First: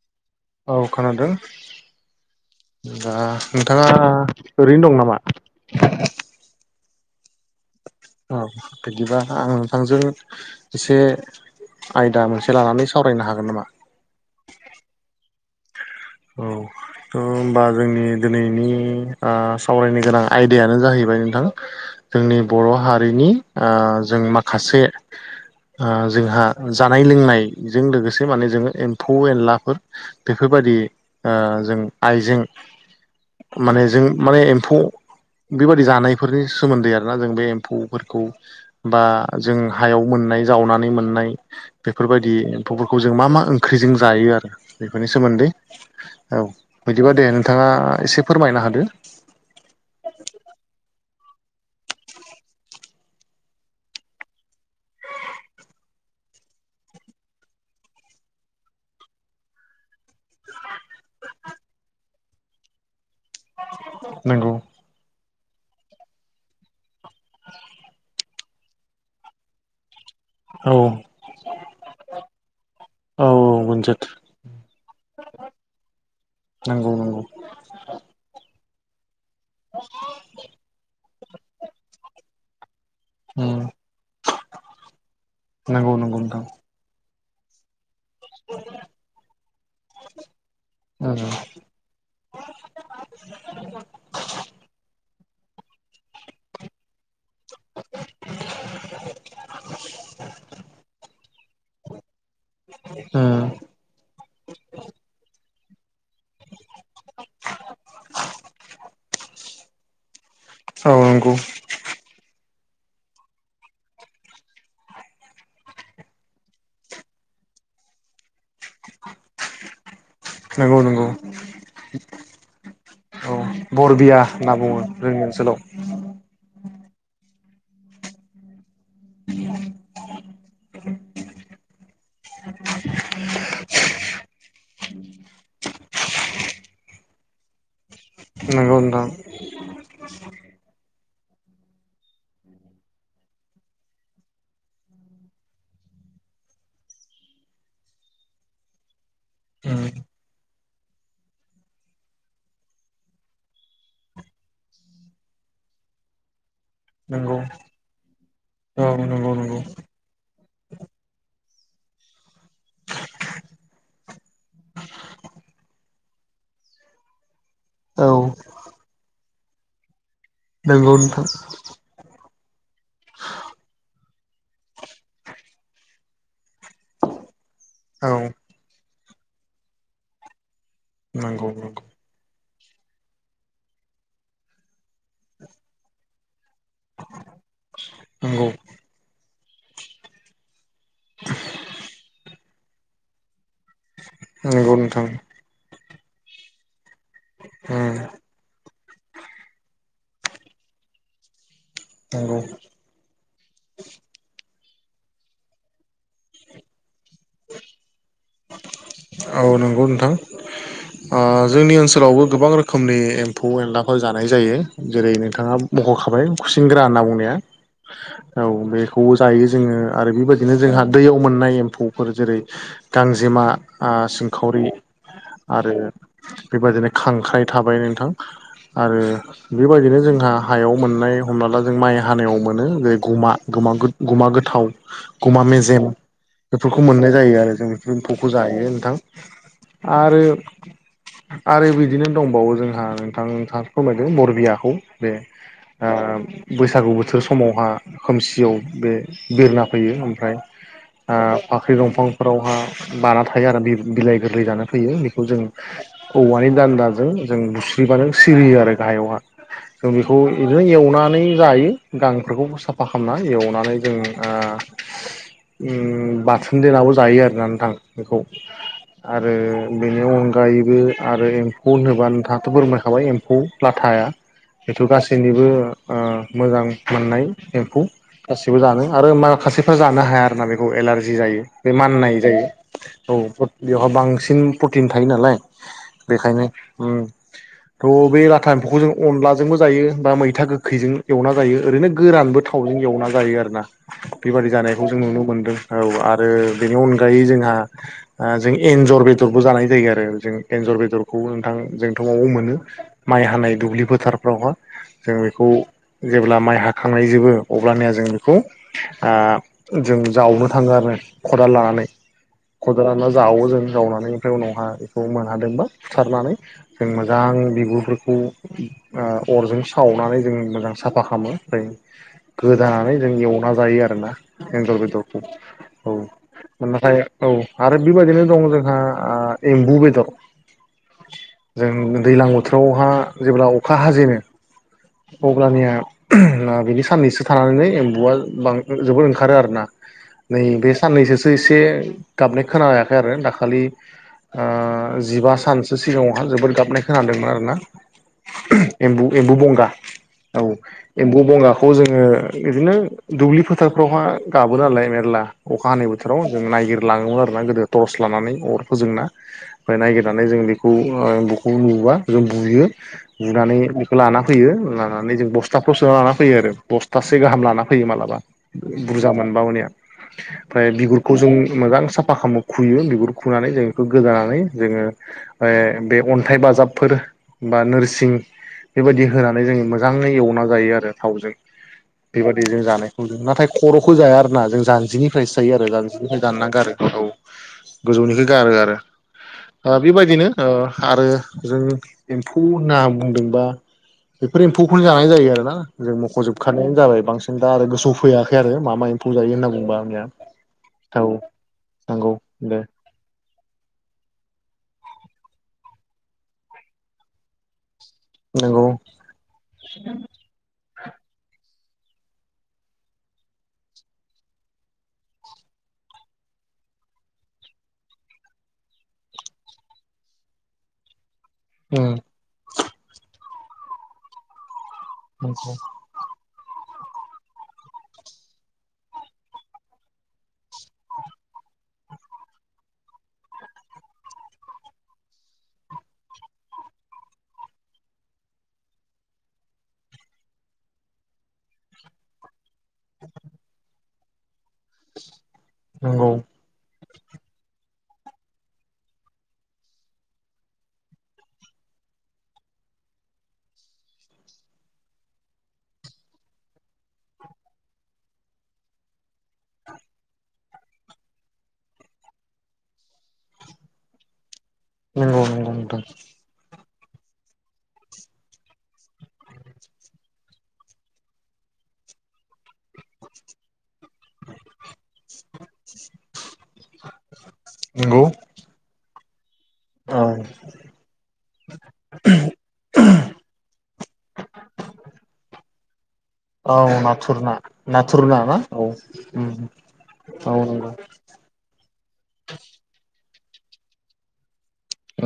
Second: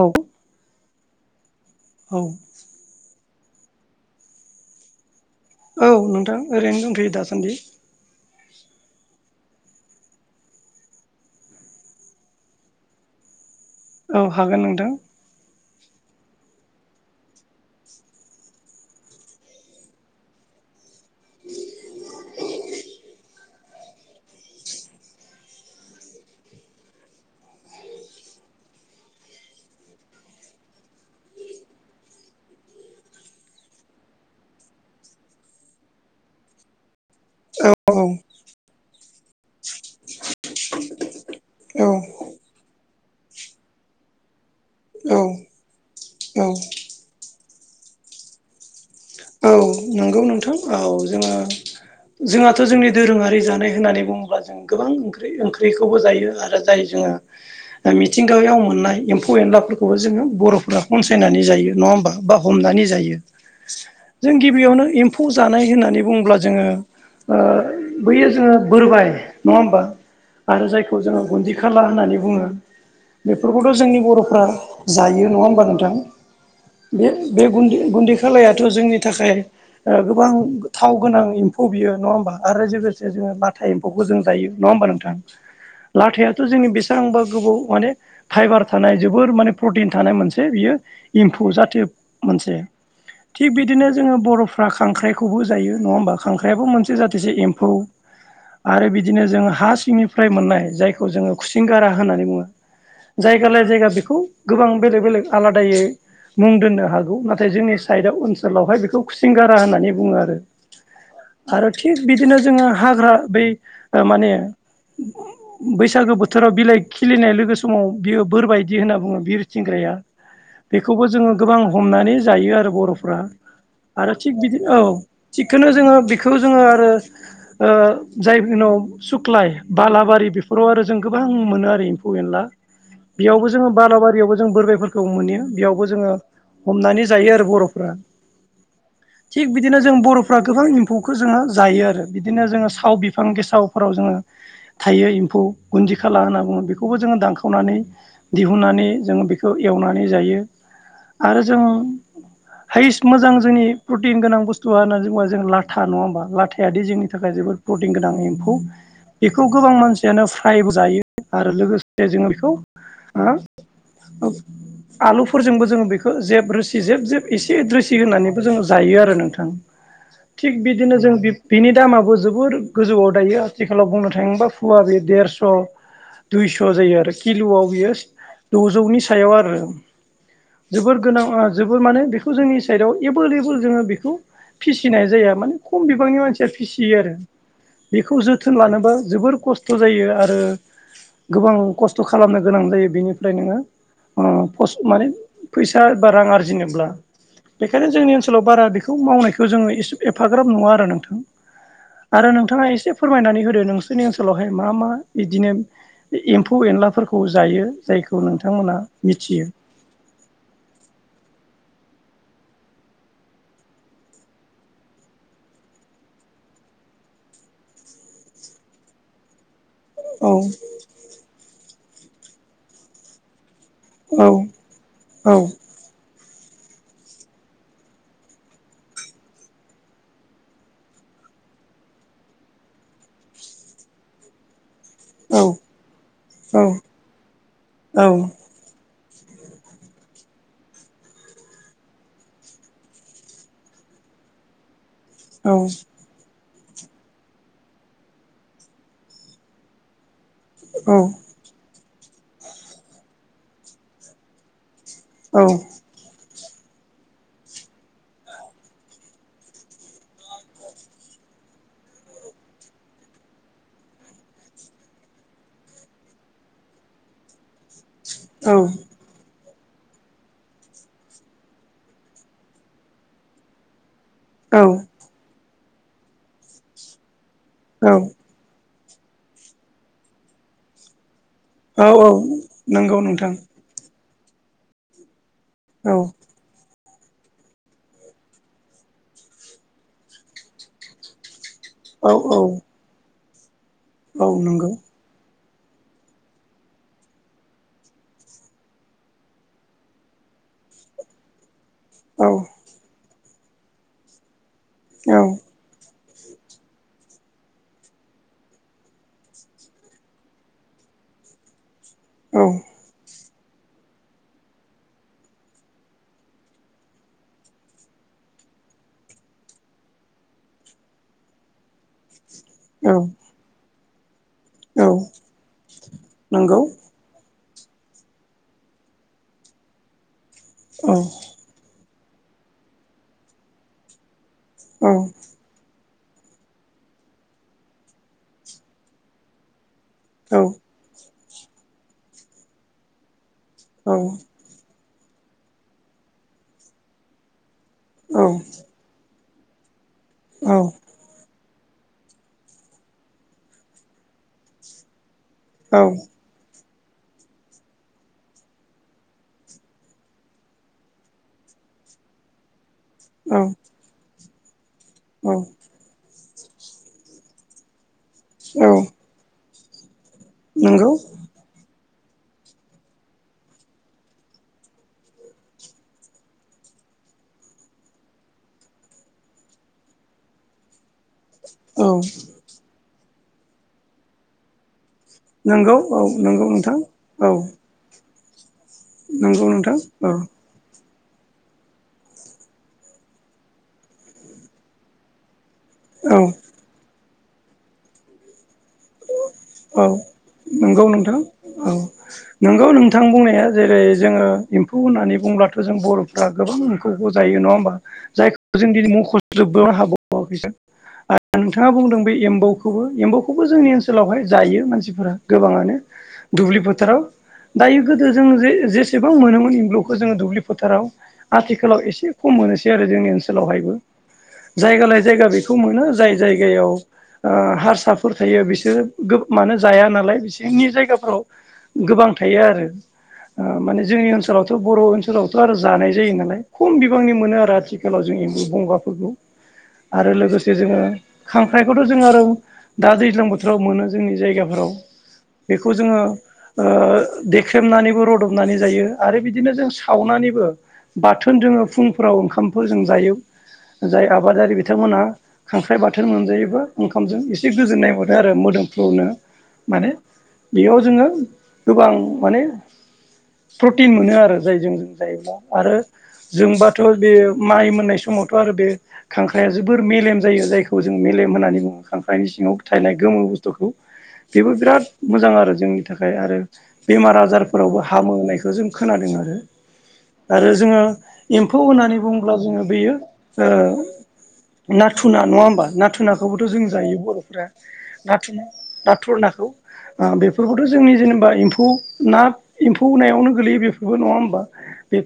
औ। औ खोनादों। औ। दा नोंथाङा ओरैनो दं नामा? औ नोंथां ओरैनो दंथ'यो दासान्दि। औ बिदिबा आं नोंथांजों एसे आयदा मोनसे लानानै सावरायनो हागोन नामा? औ हागोन नोंथां। औ। थ' होमबा जोंनि दिनैनि ओ सावरायनो गोनां आयदायानो जाहैबाय नोंथां जोंनि बर' हारिनि ओ जों माखासे ओ जोंहा जानाय लोंनायजों लोगोसे माने जोङो एम्फौ एनलाफोर बेफोरबायाददि ओ जों आइजें माने जों माने एम्फौ बेबादि जानाय फोरनि सोमोन्दै आरोना जों बे औ औ एम्फौफोरखौ बा जों हायाव मोननाय जावनानै मोननाय औ बेफोरबायदि एम्फौफोरखौ जों मा मा ओंख्रिजों जायो आरो बेफोरनि औ सोमोन्दै औ बिदिबा दे नोंथाङा एसे फोरमायनो होदो। औ नोंगौ नो नोंथां औ जोङो जोंहाथ' जोंनि दोरोङारि जानाय होननानै बुङोब्ला जों गोबां ओंख्रि ओंख्रिखौबो जायो आरो जाय जोङो मिथिंगायाव मोननाय एम्फौ एनलाफोरखौबो जोङो बर'फोरा खनसायनानै जायो नङा होमबा? बा हमनानै जायो जों नंगौ गिबियावनो इम्फौ जानाय होननानै बुङोब्ला जोङो ओ बैयो जोङो बोरबाय नङा होमबा? आरो औ जायखौ जोङो गुन्दि खालार होननानै बुङो। औ बेफोरखौथ' मोनजोद जोंनि बर'फ्रा जायो नङा होमबा नोंथां। नोंगौ बे बे गुन्दै गुन्दै खालायाथ' जोंनि थाखाय ओ गोबां गोथाव गोनां इम्फौ बियो नङा होमबा आरो लाथा एम्फौखौ जों जायो नङा होमबा नोंथां? लाथायाथ' जोंनि बे सांबा गोबौ माने फाइबार थानाय जोबोर माने प्रटिन थानाय मोनसे बियो इम्फौ जाथो मोनसे। थिग बिदिनो जोङो बर'फ फ्रा खांख्राइखौबो जायो नङा होमबा खांख्राइआबो मोनसे जाथिसे एम्फौ। आरो बिदिनो जोङो हा सिंनिफ्राय मोननाय जायखौ जोङो खुसिंग्रा होननानै बुङो। जायगा लाय जायगा बेखौ गोबां बेलेग बेलेग आलादायै मुं दोननो हागौ नाथाय जोंनि साइडाव ओनसोलावहाय बेखौ खु सिंगारा होननानै बुङो आरो औ नंगौ आरो थिग बिदिनो जोङो हाग्रा बै ओ माने बैसागो बोथोराव बिलाइ खिलिनाय लोगो समाव बियो बोर बायदि होनना बुङो बिर थिंग्राया नंगौ नंगौ बेखौबो जोङो गोबां हमनानै जायो आरो बर'फ्रा। औ आरो बरबिया थिग होनना बिदि औ बुङो जोंनि ओनसोलाव थिगखोनो जोङो बेखौ जोङो आरो ओ जायफोरनाव सुक्लाय बालाबारि बेफोराव आरो जों गोबां मोनो आरो इम्फौ एनला। बेयावबो जोङो बालाबारियावबो जों बोरबाइफोरखौ मोनो बेयावबो जोङो हमनानै जायो आरो बर'फ्रा। नोंगौ नोंथां। थिग बिदिनो जों बर'फ्रा गोबां इम्फौखौ जोङो जायो आरो बिदिनो जोङो साव बिफां गेसावफोराव जोङो थायो इम्फौ गुन्दि खाला होनना बुङो बेखौबो जोङो दानखावनानै दिहुननानै जों बिखौ उम एवनानै जायो आरो जों हाइस मोजां। जोंनि प्रटिन गोनां बुस्तुवा होनना जोंबा जों लाथा नङा होमबा लाथायादि जोंनि थाखाय नंगौ जोबोद प्रटिन गोनां एम्फौ। औ नंगौ बेखौ नंगौ गोबां मानसि यानो फ्रायबो जायो आरो लोगोसे जोङो बेखौ ओ आलुफोरजोंबो जोङो बेखो जेब रोसि जेब जेब एसे रोसि औ होनानै जोङो जायो आरो नोंथां थिग नंगौ बिदिनो जों नोंथां बि बिनि दामाबो जोबोर गोजौआव दायो आथिखालाव बुंनो थाङोबा फुवाबे देरस'। दुइस' जायो आरो किलुआव बियो औ द'जौनि सायाव आरो। जोबोर गोनां ओ नंगौ नंगौ जोबोर माने बेखो जोंनि साइडआव एबो ओरैबो जोङो बेखौ फिसिनाय जाया माने खम बिबांनि मानसिया फिसियो आरो। बेखौ नंगौ जोथोन लानोबा जोबोर खस्थ' जायो आरो गोबां कस्थ' खालामनो गोनां जायो बिनिफ्राय नोङो ओ नंगौ पस नोंथां माने फैसा बा रां आरजिनोब्ला बेखायनो उम जोंनि ओनसोलाव बारा बेखौ मावनायखौ जोङो एसे एफाग्राब नुआ आरो नोंथां। आरो नंगौ नोंथाङा एसे फोरमायनानै होदो नोंसोरनि ओनसोलावहाय मा मा बिदिनो एम्फौ एनलाफोरखौ जायो जायखौ नोंथांमोना मिथियो। औ नंगौ नोंथां। ओ जोंनि ओनसोलावबो गोबां रोखोमनि एम्फौ एनलाफोर जानाय जायो जेरै नोंथाङा मख''खाबाय खुसिंग्रा होनना बुंनाया औ बेखौबो जायो जोङो। आरो औ बेबायदिनो जोंहा दैयाव मोननाय एम्फौफोर जेरै गांजेमा। आ औ सिंखावरि औ आरो बेबादिनो खांख्राइ थाबाय नोंथां आरो बेबायदिनो जोंहा हायाव मोननाय हमना ला जों माइ हानायाव मोनो जेरै गमा गुमा गोथाव औ गमा मेजेम बेफोरखौ मोननाय जायो आरो जों औ एम्फौखौ जायो नोंथां आरो आरो बिदिनो दंबावो जोंहा नोंथां नों फोरमायदों बरबियाखौ बे ओ बैसागु बोथोर समावहा खोमसियाव बे बिरना फैयो ओमफ्राय औ ओ फाख्रि दंफांफोरावहा बाना थायो आरो बिलाइ गोरलै जानो फैयो बेखौ औ जों औवानि दान्दाजों जों बुस्रिबानो सिरियो आरो गाहायावहा जों बेखौ बिदिनो एवनानै जायो गांफोरखौबो साफा खालामना एवनानै जों ओ ओम बाथोन देनाबो जायो आरोना नोंथां बेखौ आरो बेनि अनगा अगायैबो आरो एम्फौ होनोबा नोंथाङाथ' बोरमायखाबाय एम्फौ लाथाया बेथ' औ गासिबो जोंनिबो ओ मोजां मोननाय एम्फौ औ गासिबो जानो आरो माखासेफ्रा जानो हाया आरो ना बेखौ एलारजि जायो बे औ औ माननाय जायो नंगौ नोंथां औ बेवहाय बांसिन प्रटिन थायो नालाय औ बेखायनो ओम थह बे लाथा एम्फौखौ जों अनलाजोंबो जायो बा मैथा गोखैजों एवना जायो ओरैनो औ औ गोरानबो थावजों एवना जायो आरोना औ बेबादि नंगौ जानायखौ नुनो मोनदों औ आरो बेनि अनगायै जोंहा जों एन्जर बेदरबो जानाय जायो आरो जों एन्जर बेदरखौ नोंथां जोंथ, औ [unintelligible] मोनो माइ हानाय दुब्लि फोथारफ्रावहाय जों औ बेखौ जेब्ला माइ हाखांनायजोबो अब्लानिया जों बेखौ ओ जों जावनो थाङो आरोना खदाल लानानै औ खदाल लाना जावो जों जावनानै ओमफ्राय उनावहा बेखौ मोनहादोंबा बुथारनानै जों मोजां बिबुफोरखौ ओ अरजों सावनानै जों मोजां साफा खालामो ओमफ्राय गोदानानै औ जों एवना जायो आरोना एन्जर औ बेदरखौ नंगौ औ नाथाय औ आरो बेबायदिनो दं जोंहा ओ एम्बु बेदर औ जों दैज्लां बोथोरावहा जेब्ला अखा हाजेनो औ अब्लानिया बिनि साननैसो थानानैनो एम्बुआ जोबोद ओंखारो आरोना औ नै बे साननैसोसो एसे गाबनाय खोनायाखै आरो दाखालि औ ओ जिबा सानसो सिगाङावहा जोबोद गाबनाय खोनादोंमोन आरोना औ एम्बु एम्बु बंगा औ एम्बु बंगाखौ जोङो बिदिनो दुब्लि फोथारफ्रावहा गाबो नालाय मेरला अखा औ हानाय बोथोराव जों नायगिर लाङोमोन आर ना गोदो टर्स लानानै अर फोजोंना ओममफ्राय नायागिरनानै जों बेखौ एम बेखौ नुबा जों बुयो औ बुनानै लाना फैयो लानानै जों औ बस्थाफ्रोराव सोनालाना फैयो आरो बस्थासे गाहाम लाना फैयो मालाबा औ बुरजा मोनबा हनिया ओमफ्राय नंगौ बिगुरखौ जों मोजां साफा खालामो खुयो बिगुर खुनानै जों गोदानानै जोङो बे अन्थाइ बाजाबफोर बा नोरसिं बेबायदि होनानै जोङो मोजाङै एवना जायो आरो थावजों औ बेबायदि जों जानायखौ जों नाथाय खर'खौ जाया आरोना जों जानजिनि प्राइस जायो आरो नंगौ औ दानजिनिफ्राय दानना नंगौ गारो नोंथां गोथाव औ गोजौनिख गारो आरो नंगौ नोंथां ओ औ बिबायदिनो ओ आरो जों एम्फौ होनना बुंदोंबा बेफोर एम्फौखौनो जानाय जायो आरोना जों औ मख'जोबखानाय जाबाय बांसिन दा आरो गोसो फैयाखै आरो मा मा एम्फौ ओ जायो होनना बुंबा औ आंनिया नंगौ नोंथां औ औ नंगौ दे नंगौ नों थां बुंनाया जेरै जोङो एम्फौ होननानै बुंब्लाथ' जों बर'फ्रा गोबां एम्फौखौ जायो नङा होमबा जायखौ नंगौ जों दिनै मुंख'जोबनो हागौ अ बिसोर नोंथाङा बुंदों बे एम्बौखौबो एम्बौखौ बेखौबो जोंनि ओनसोलावहाय जायो मानसिफोरा गोबाङानो दुब्लि फोथाराव दायो गोदो जों जे-जेसेबां मोनोमोन एमब्लुखौ जोङो दुब्लि फोथाराव आथिखालाव उम एसे खम मोनोसै आरो जोंनि ओनसोलावहायबो जायगा लाय जायगा नंगौ बेखौ मोनो जाय जायगायाव ओ हारसा फोर थायो बिसोरो मानो जाया नालाय बिसोरनि जायगाफोराव गोबां थायो आरो माने जोंनि ओनसोलावथ' बर' ओनसोलावथ' आरो जानाय जायो नालाय खम बिबांनि मोनो आरो आथिखाला व जों एम्बु बंगाफोरखौ आरो लोगोसे जोङो खांख्राइखौथ' जों आरो दा दैज्लां बोथोराव मोनो जोंनि जायगाफोराव बेखौ जोङो नंगौ ओ देख्रेमनानैबो रदबनानै जायो आरो बिदिनो जों सावनानैबो बाथोन जोङो फुंफोराव ओंखामफोरजों जायो जाय आबादारि बिथांमोनहा खांख्राइ बाथोन मोनजायोबा ओंखामजों एसे गोजोननाय मोनो आरो मोदोमफ्रुनो माने बेयाव जोङो गोबां माने प्रटिन मोनो आरो जाय जों नंगौ जायोब्ला नंगौ आरो नोंथां जोंबाथ' बे माइ मोननाय समावथ' आरो बे खांख्राइाया जोबोर मेलेम जायो जायखौ जों मेलेम होन्नानै बुङो खांख्राइनि सिङाव थायनाय गोमो बुस्थुखौ बेबो बिराद मोजां आरो जोंनि थाखाय आरो बेमार आजारफोरावबो नंगौ हामो होननायखौ जों खोनादों आरो औ आरो जोङो एम्फौ होननानै बुङोब्ला जोङो बेयो ओ नाथु ना नङा होमबा नाथु नाखौ थेवबोथ' जों औ जायो नाथुर ना बर'फोरा ना नाथुर ना औ नाथुर उम नाखौ ओ औ बेफोरखौथ' नंगौ जोंनि जेनेबा एम्फौ ना एम्फौ नायावनो गोग्लैयो बेफोरबो नङा होमबा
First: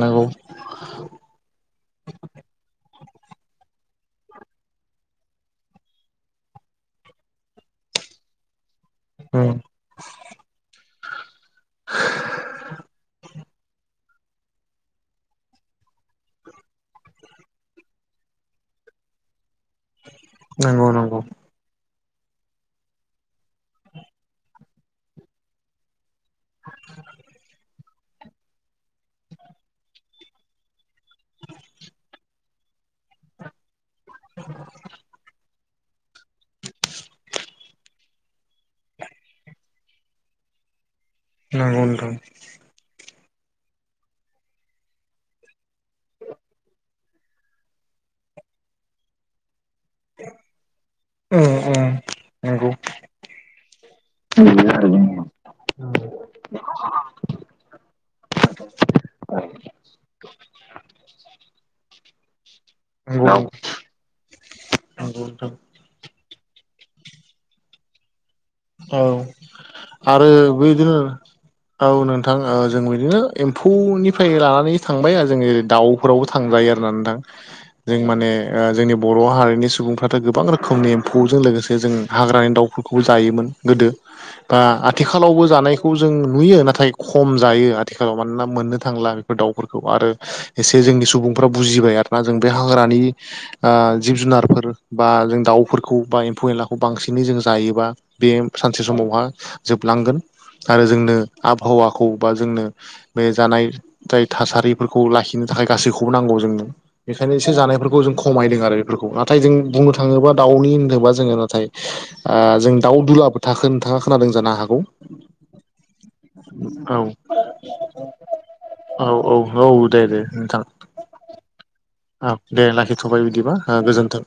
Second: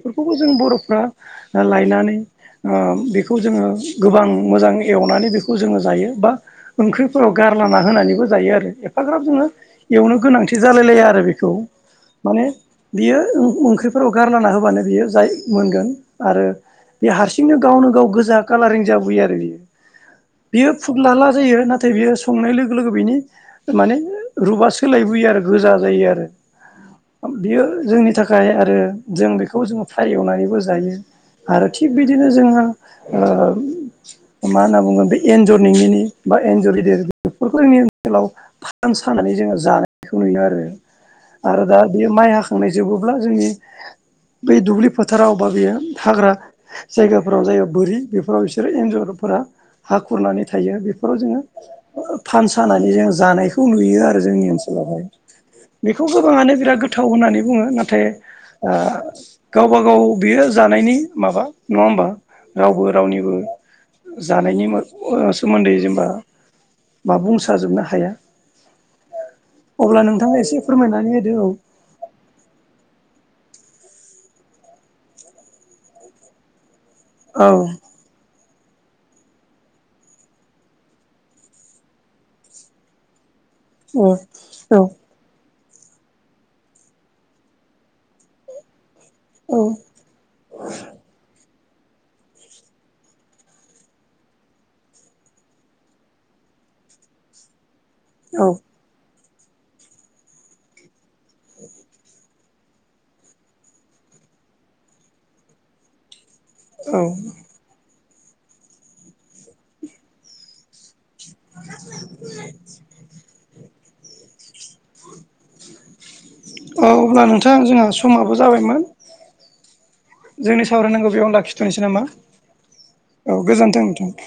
नंगौ जों बर'फ्रा लायनानै ओ बेखौ जोङो गोबां मोजां एवनानै बेखौ जोङो जायो बा ओंख्रिफोराव गारलाना होनानैबो जायो आरो एफाग्राब जोङो उम एवनो गोनांथि जालायलाया आरो बेखौ माने बियो ओंख्रिफोराव गारलाना होबानो बियो जाय मोनगोन आरो बे हारसिंनो गावनो गाव गोजा कालारिं जाबोयो आरो बियो बेयो नंगौ नंगौ फुद्लाला जायो नाथाय बियो संनाय लोगो लोगो बिनि माने रुपा सोलायबोयो आरो गोजा जायो आरो [unintelligible] आरो थिग बिदिनो जोंहा ओ मा होनना बुगोन बे एन्जर निंगिनि बा एनजर गिदिर बेफोरखौ जोंनि ओनसोलाव फान सानानै जोङो जानायखौ नुयो आरो आरो दा नंगौ बेयो नोंथां माइ हाखांनाय जोबोब्ला जोंनि बै दुब्लि फोथाराव बा बेयो हाग्रा जायगाफोराव जायो बोरि बेफोराव फिसोरो एन्जरफोरा हा खुरनानै थायो उम उम जो नंगौ फानसानानै जोङो जानायखौ नुयो आरो जोंनि बिदिनो आरो ओनसोलाव जोंनि बेखौ नंगौ गोबाङानो बिराद गोथाव होननानै बुङो नाथाय गावबा गाव बियो जानायनि माबा नङा होमबा रावबो नंगौ रावनिबो जानायनि नंगौ नोंथां सोमोन्दै बा बुंसाजोबनो हाया औ अब्ला आरो नोंथाङा एसे बैदिनो फोरमायनानै होदो औ नोंथां ओ जों बिदिनो एम्फौनिफ्राय लानानै थांबाय आरो जोङो दाउ फोरावबो थांजायो आरोना नोंथां औ जों माने जोंनि बर' हारिनि सुबुंफ्राथ' गोबां रोखोमनि एम्फौजों लोगोसे जों हाग्रानि दाउ बो जायोमोन गोदो औ बा औ आथिखाल आथिखालावबो जानायखौ जों नुयो नाथाय खम जायो आथिखालाव मानोना मोननो थांला औ दाउफोरखौ आरो एसे जोंनि सुबुंफ्रा बुजिबाय आरो ना जों बे हाग्रानि जिब जुनारफोर बा जों दाउफोरखौ बा एम्फौ एनलाखौ बांसिनै जों जायोबा बे सानसे समावहा जोबलांगोन आरो जोंनो आबहावाखौ बा जोंनो बे जानाय जाय थासारिफोरखौ लाखिनो थाखाय गासैखौबो नांगौ जोंनो औ औ बेखायनो एसे जानायफोरखौ जों खमायदों आरो बेफोरखौ नाथाय जों बुंनो थाङोबा दाउनि होनोबा आ जों [unintelligible] नोंथा खोनादों जानो हागौ औ अब्ला नोंथां जोंहा समाबो जाबायमोन औ औ औ दे दे नोंथां जोंनि सावरायनांगौ बेयावनो लाखिथ'नोसै नामा औ दे लाखिथ'बाय औ बिदिबा नोंथां गोजोन्थों